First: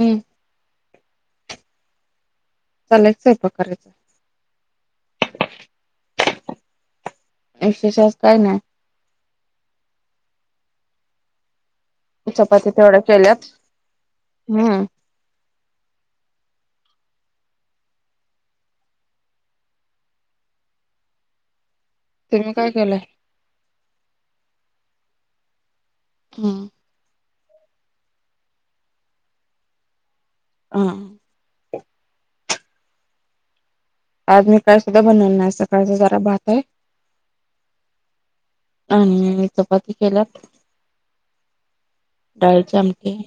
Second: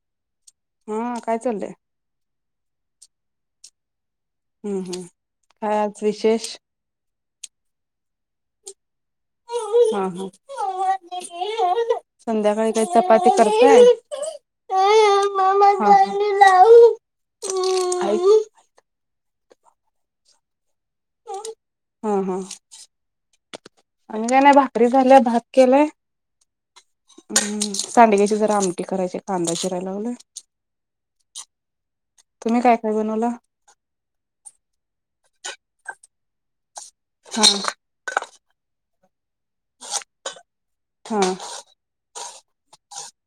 हम्म हा काय चाललंय? चाल्ल्यात स्वयंपाक करायचं. हम्म हम्म काय आज विशेष? विशेष आज काय नाइ. हा हा. चपात्या संध्याकाळी काय तेवढ्या चपाती केल्यात करताय? हम्म [inaudible] हा हा तुम्ही काय केलंय आणि काय नाइ भाकरी झाल्या भात केलाय. हम्म हम्म सांडग्याची जरा आमटी करायचीय कांदा चिराय लागलोय. हा. तुम्ही काय काय बनवला? आज मी काय सुद्धा बनलं नाइ सकाळचा जरा भात हाय. हा. आणि चपाती केल्यात हा डाळीची आमटी.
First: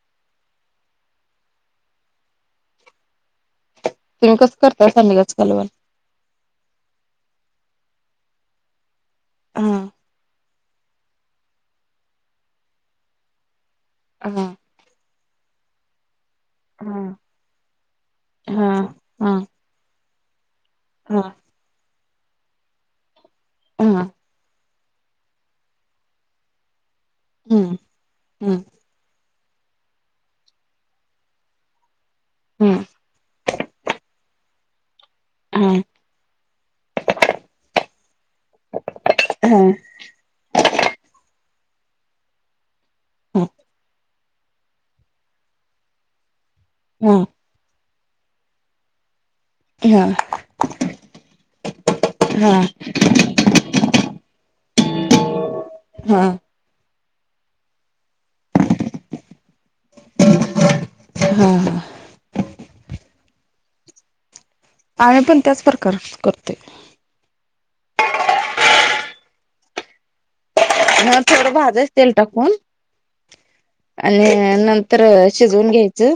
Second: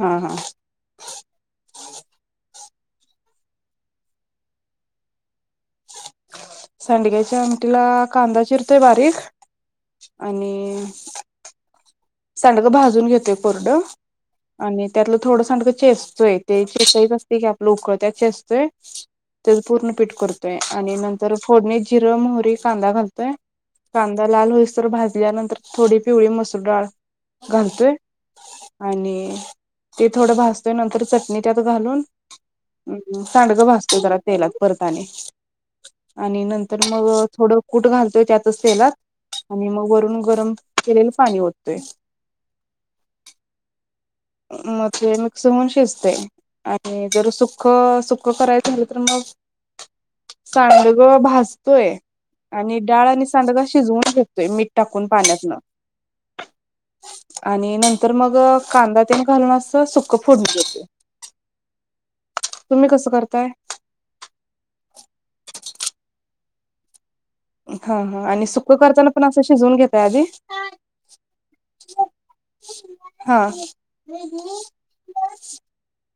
हा हा. तुम्ही कसं करताय सांडग्याचं कालवण? सांडग्याच्या आमटीला कांदा चिरतोय बारीक हा आणि सांडगं भाजून घतोय कोरडं हा आणि त्यातलं थोड सांडग चेचतोय ते हा [unintelligible] असते की आपलं उकळत्यात चेचतोय हा हा तेज पूर्ण पीठ तोय आणि हा नंतर फोडणी जिरं, मोहरी, कांदा घालतोय हा कांदा लाल होईस भाजल्यानंतर थोडी पिवळी मसूर डाळ हम्म घालतोय हम्म आणि ते थोडं भाजतोय नंतर चटणी त्यात घालून अं हम्म सांडगं भाजतोय जरा तेलात परत आणि हा. आणि नंतर मग थोडं कूट घालतोय त्यातचं तेलात हा आणि म वरून गरम केलेलं पाणी वत्तोय. हं. मते मिक्स होऊन शिजतय आणि हा जर सुख्ख सुक करायच तर मग हा हा सांडग भाजतोय. आणि डाळ आणि सांडग शिजवून घेतोय मीठ टाकून पाण्यातनं हा आणि नंतर मग कांदा तेन घालून अस. सुख फोड हा तुम्ही कस करताय. आम्ही पण त्याच प्रकार करते. हा हा आणि सुकं करताना पण असं शिजवून घेतय आधी ह थोडं भाजच तेल टाकून हा. आणि नंतर शिजवून घ्यायचं.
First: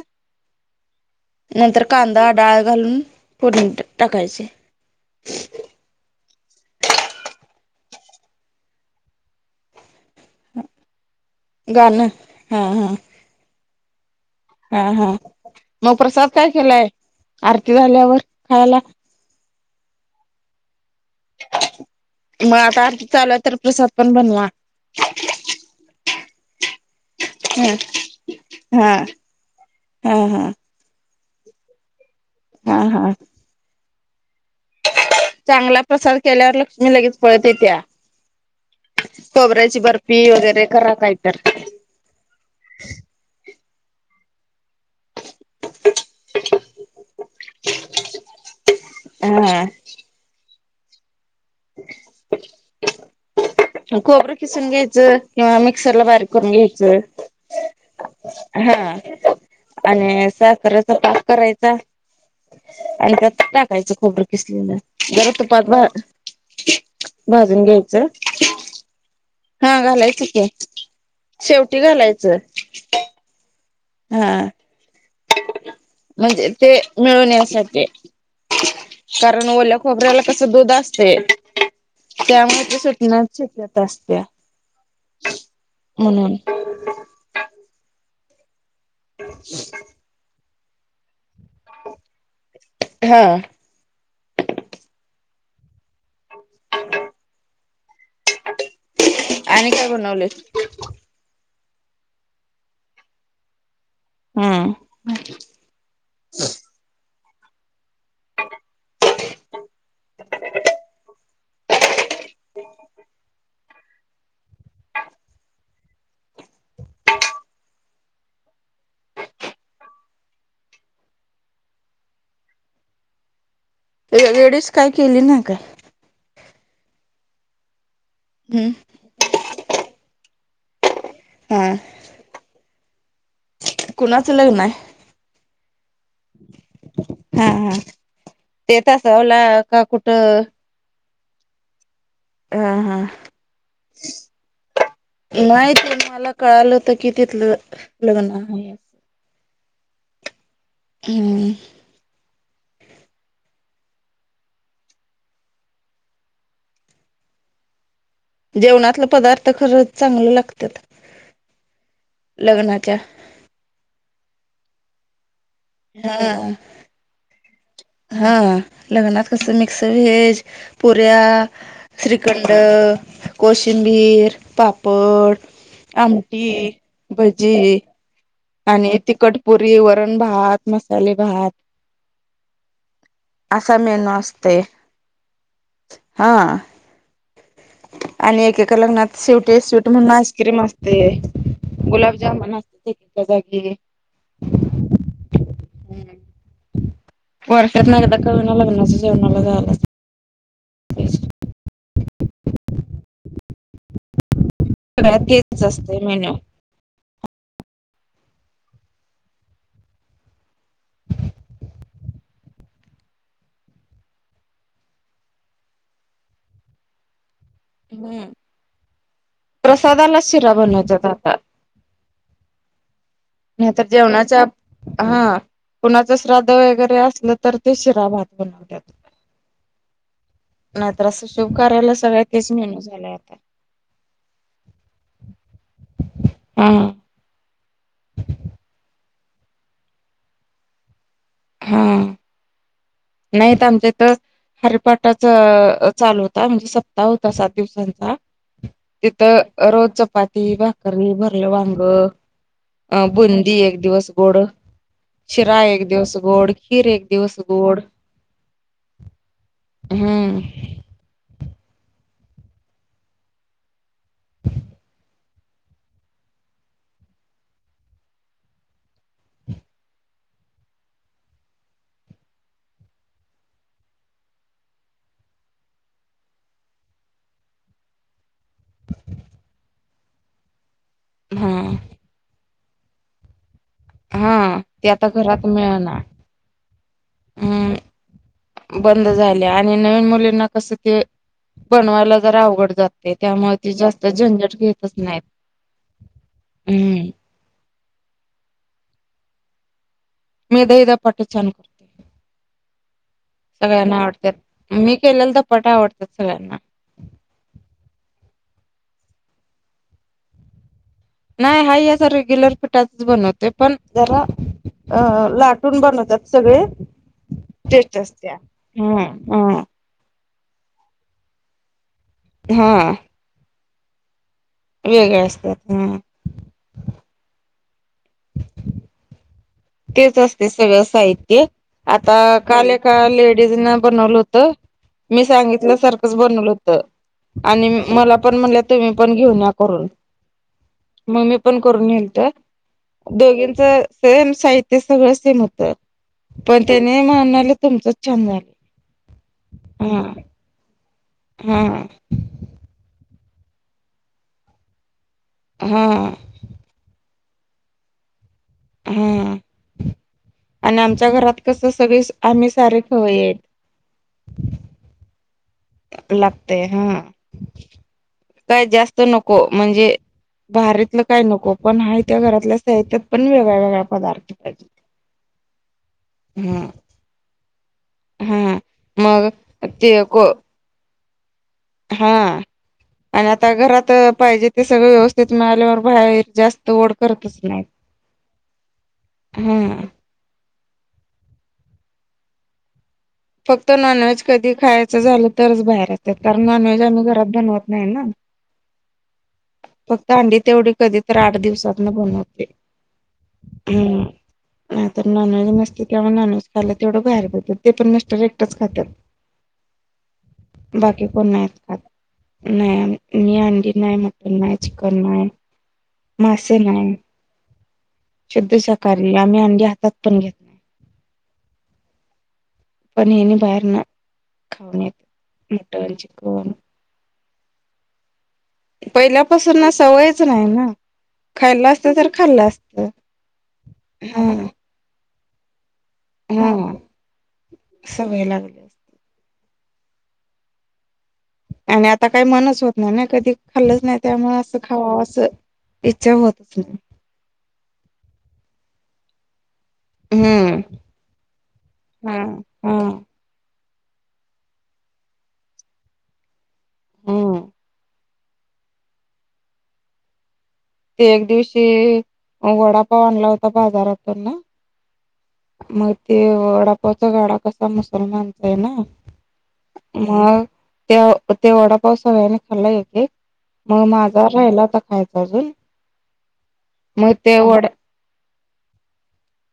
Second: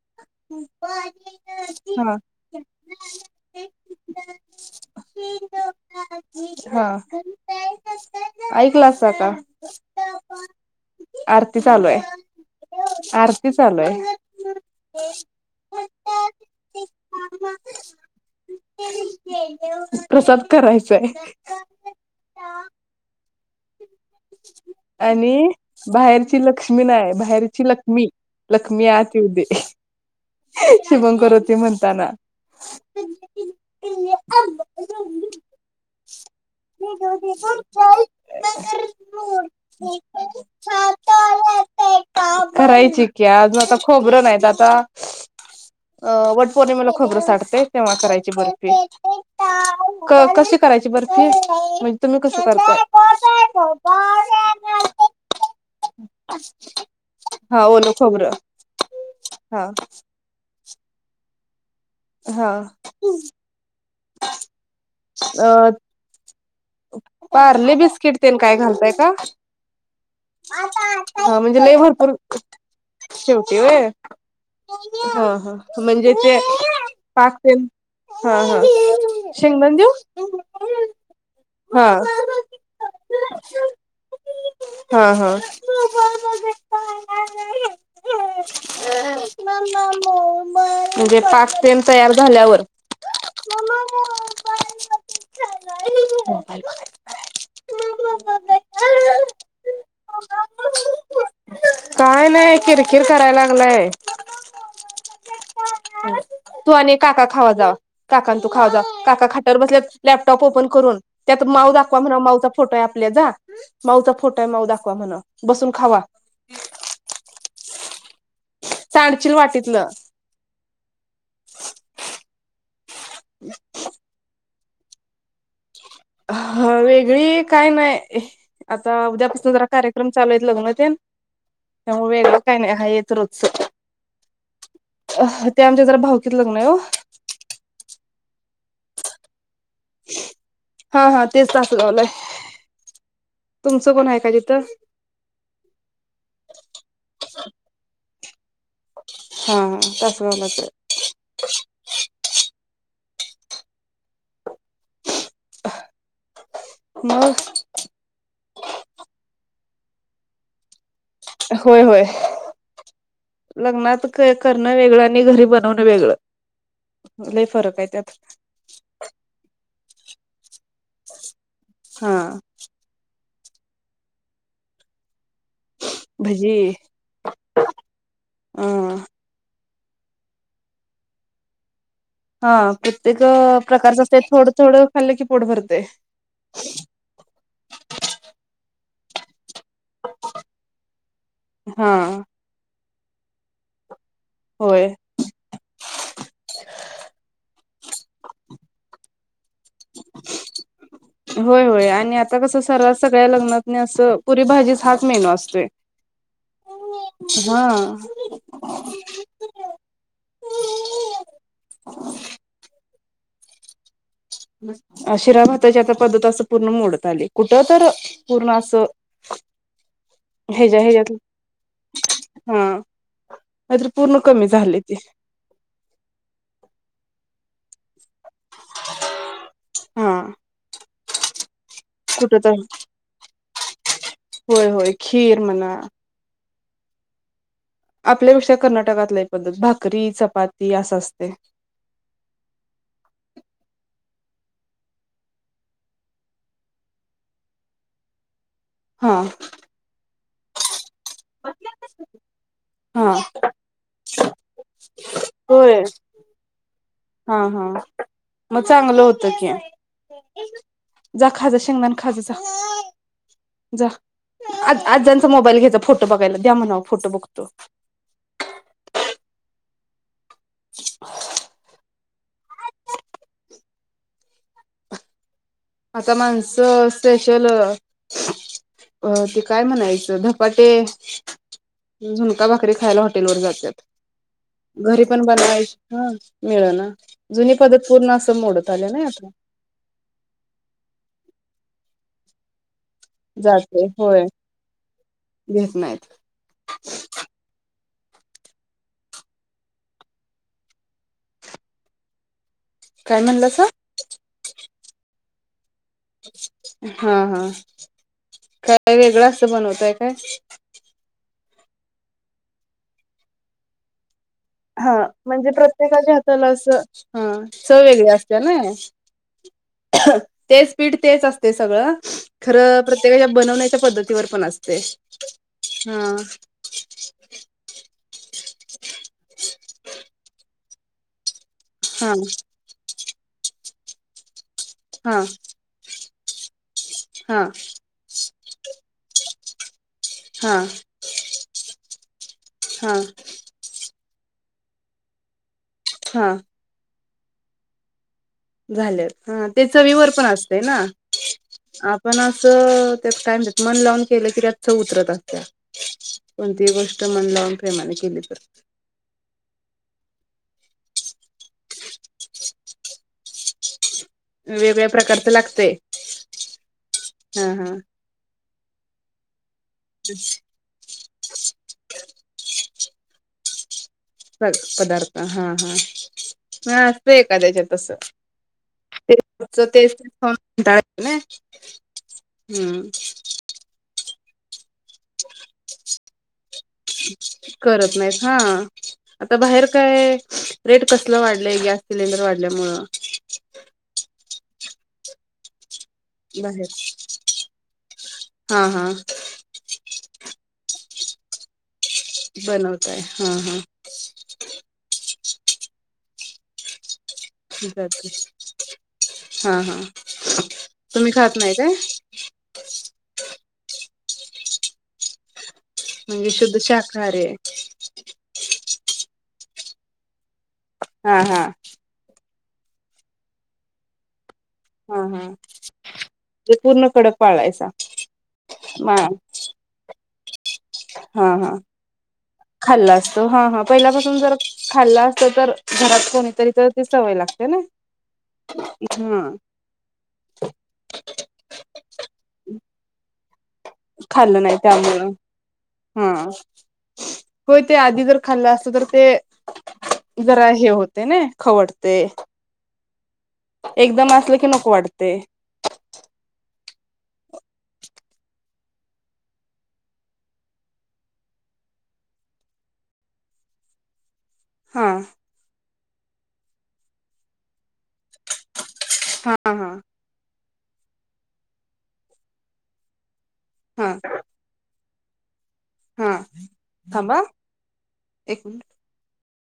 नंतर हा. कांदा डाळ घालून पुढून टाकायचे. हा ऐकला असता का आरती चालू गाणं आहे हा हा आरती चालू आहे. हा हा. मग प्रसाद काय केलाय आरती झाल्यावर खायला. प्रसाद करायच. मग आता आरती चाल तर प्रसाद पण बनवा. आणि बाहेरची लक्ष्मी नाही बाहेरची हा लक्ष्मी लक्ष्मी हा आ हा हा श [unintelligible] कर ते म्हणताना. हा हा. ते [unintelligible] चांगला प्रसाद केल्यावर लक्ष्मी लगेच पळत येत्या खोबऱ्याची बर्फी वगैरे करा काय तर [unintelligible] करायची की अजून आता खोबरं नाहीत आता [unintelligible] अ वटपौर्णिमेला खबरं साठते तेव्हा करायची बर्फी. हा क कशी करायची बर्फी म्हणजे तुम्ही कस करता. कोबरं खिसून घ्यायचं किंवा मिक्सर ला बारीक करून घ्यायचं. हा ओल खोबरं हा हा आणि साखऱ्याचा पाप करायचा हा आणि त्या टाकायच. होबर किसली ना जरत अ पावा पार्ले बिस्किट ते काय घालताय का. हा घालायच ते हा म्हणजे लय शेवटी भरपूर घालायचं. शेवटी व्हय हा म्हणजे ते मिळून पाक ते यासाठी हा हा कारण शेंगदाण ओल्या देऊ खोबऱ्याला कस दूध असते. हा त्यामुळे त्या स्वपना शिकत असत्या. हा हा. अ नाम हो म [unintelligible] पाक तयार झाल्यावर हा आणि काय बनवले. काय नाही किरकिर करायला लागलाय. हम् तू आणि काका खावा जा काका तू खावा जा काका खाट्यावर बसल्या लॅपटॉप ओपन करून त्यात माव दाखव दाखवा म्हणा माऊचा फोटो आहे, आपल्या जा माऊचा फोटो आहे माऊ दाखवा म्हणा बसून खावा. सांडशील वाटीतलं. [unintelligible] डिश काय केली नाही काय. ह वेगळी काय नाही हम् आता उद्यापासून जरा कार्यक्रम चालू येत लगून ते हा त्यामुळे वेगळं काही नाही हा येत र कुणाचं लग्न आहे अ ते आमच्या जरा भावकीत लग्न आहे हो. हा हा ते तसावला का कुठं हा हा तेच तसवला आहे. हम हा तुमचं कोण आहे का तिथं नाही ते मला कळालं होत कि तिथलं लग्न आहे हा हा तसच बसायचं. हम्म मग. जेवणातलं पदार्थ खरंच चांगलं लागतात. होय-होय लग्नाच्या लग्नात करणं वेगळं आणि घरी ब बनवणं वेगळ हा लई फरक. आहे त्यात हा लग्नात कसं मिक्सर व्हेज. पुऱ्या, हा श्रीखंड, कोशिंबीर, पापड. आमटी, भजी भजी, अ आणि तिखट पुरी, वरण, भात मसाले भात. हा प्रत्येक असा प्रकारच मेनू ते असते थोडं-थोडं खाल्लं की पोट भरते. हा. आणि एकेका लग्नात शेवटी स्वीट म्हणून आईस्क्रीम असतय. हा गुलाबजामन असतय एकेका जागी. होय. वर्षातन एकदा का व्हईना, लग्नाच्या जेवणाला जायला व्हय व्हय आणि आता कस? सरास सगळ्या लग्नातनी आसं पुरी भाजीच हाच मेनू सगळ्यात तेच असतोय. असते मेन्यू हां. [inaudible] आ शिरा भाताची आता पद्धत अस पूर्ण मोडत आली. कुठ तर, हम्म पूर्ण असं प्रसादाला शिरा हेज्या बनवतात हेज्यात आता हां. नाही तर जेवणाच्या, हा कुणाच श्राद्ध वगैरे आसलं तर ते शिरा भात बनवत्यात. हा. नाहीतर अस शुभ कार्याला सगळ्या कुठ तेच तर मेनू झालाय आता. होय होय खीर म्हणा हा. आपल्यापेक्षा कर्नाटकात लई पद्धत भाकरी, चपाती असं असतय. हा. नाहीत आमच्या इथ हरीपाटाच चालू होता म्हणजे सप्ताह होता सात दिवसांचा हा तिथं रोज चपाती भा करी, भरलं वांग, अ हा बुंदी एक दिवस गोड शिरा होय एक दिवस, गोड खीर एक हा दिवस, हा गोड मग चांगलं होत कि हम्म जा खाजा शेंगदाण खाजा जा. जा आ-आजांचा मोबाईल घेजा द्या म्हणाव फोटो बघायला द्या म्हणाव फोटो बघतो. [inaudible] [inaudible] आता माणसं स्पेशल अ ते काय म्हणायचं धपाटे हां. झुणका भाकरी खायला हॉटेल वर जात्यात. हां. आ ते आता घरात मिळणा हा मिळ ना जुनी पद्धत पूर्ण असं मोडत हम् आल्या ना बंद आता. झाले आणि नवीन मुलींना कस ते बनवायला जरा अवघड जात. ते त्यामुळे ते जाते जास्त होय झंझट घेतच नाहीत घेत नाहीत हम्म. [inaudible] मी दही, धपाटे छान करते. काय म्हणलं स सगळ्यांना आवडत्या मी केलेला धपाटे आवडत. हा हा. काय वेगळं अस बनवतय काय? नाही हा या रेग्युलर पिटाातच बनवतेो पण जरा हा अ म्हणजे लाटून प्रत्येकाच्या बनवतात हाताला सगळे अस ह चव टेस्ट वेेगळे असत्या. असते ना. हा हा [unintelligible] तेच पीठ तेच असते सगळं खरं हा प्रत्येकाच्या बनवण्याच्या पद्धतीवर पण असते वेगळे असतात हा. तेच असते सगळं साहित्य हा आता काल ऐका लेडीज ना बनवलं होत. त हा मी सांगितल्या सारखंच बनवलं होत. हा आणि मला पण म्हणले तुम्ही पण घेऊन या. करून हा मग मी पण करून नेलत तर हा दोघीच. सेम साहित्य सगळं सेम होत हा पण त्याने म्हणालं तुमचं. झालय ह त्याच विवर पण असत ना हा आपण अस. त्यात काय म्हणतात मन लावून केलं की चव उतरत असतयात हा कोणतीही गोष्ट मन लावून प्रेमाने केली तर हा. आणि आमच्या घरात कस सगळे आम्ही सारे खवय्ये येत. वेगळ्या प्रकारचं लागत. लागतेय हा. हा काय जास्त नको म्हणजे बाारीतलं काय नको पण हा त्या घरातल्या त्या येतात पण वेगळाय वेगळाय. पदार्थ हा हा हा म असत एखाद्याच्यात अस हा ते मग रोजच ते तेस खाऊन कंटाळा येतो. हा हम्म आणि आता घरात पाहिजे ते सगळं व्यवस्थित ईथ मिळाल्यावर बाहेर जास्त ओढ करतच नाही. करत नाहीत हा आता बाहेर हा काय रेट कसलं वाढलंय गॅस सिलेंडर वाढल्यामुंळ. फक्त नॉनव्हेज कधी खायचं झालं तरच बाहेर तर नॉन बाहेर व्हेज आम्ही घरात बनवत नाही ना हा हा फक्त अंडी तेवढी कधी तर आठ दिवसात न बनवते बनवताय हा हा हम नाही तर नॉनव्हेज नसते तेव्हा नॉनव्हेज खायला तेवढं बाहेर पडतात ते पण जाते मिस्टर एकटच खात्यात. हा हा बाकी तुम्ही कोण नाही नाहीत काय खात नाही मी अंडी नाही मटन नाही चिकन नाही. म्हणजे मासे शुद्ध नाही शाकाहारारी आहे. शुद्ध सकाारी आम्ही अंडी हातात पण घेत नाही. हा हा. पण यानी बाहेर ना. हा हा तेे पूर्ण कडक पाळायचा. मा पहिल्यापासून ना सवयच नाही ना. हा हा खाल्लं असतं तर खाल्लं असतं खाल्ल असत हा हा पहिल्यापासून जर हम्म खालल अस. तर घरात कोणी तरी हा तर ती सवय लागते ना सवय लागली असती हा. [unintelligible] आणि आता काही मनच होत ना ना कधी खाल्लच नाही त्यामुळे असं खावा असं. हां इच्छा होतच नाही होय ते आधी जर खाल्लं असत तर ते जरा हम्म हे होतंय नाही खाऊ वाटतंय. हा हा एकदम असलं की नको वाटतंय. हम्म ते एक दिवशी वडापाव आणला होता बाजारातून ना. हां. मग ते वडापावचा गाडा कसा मस्त करून आणतोय ना हा हा मग- त्यो ते वडापाव सगळ्यांनी खाल्ला एक एक मग हा माझा राहिलाता खायचा अजून हां मग ते वड्या एक मिनिटं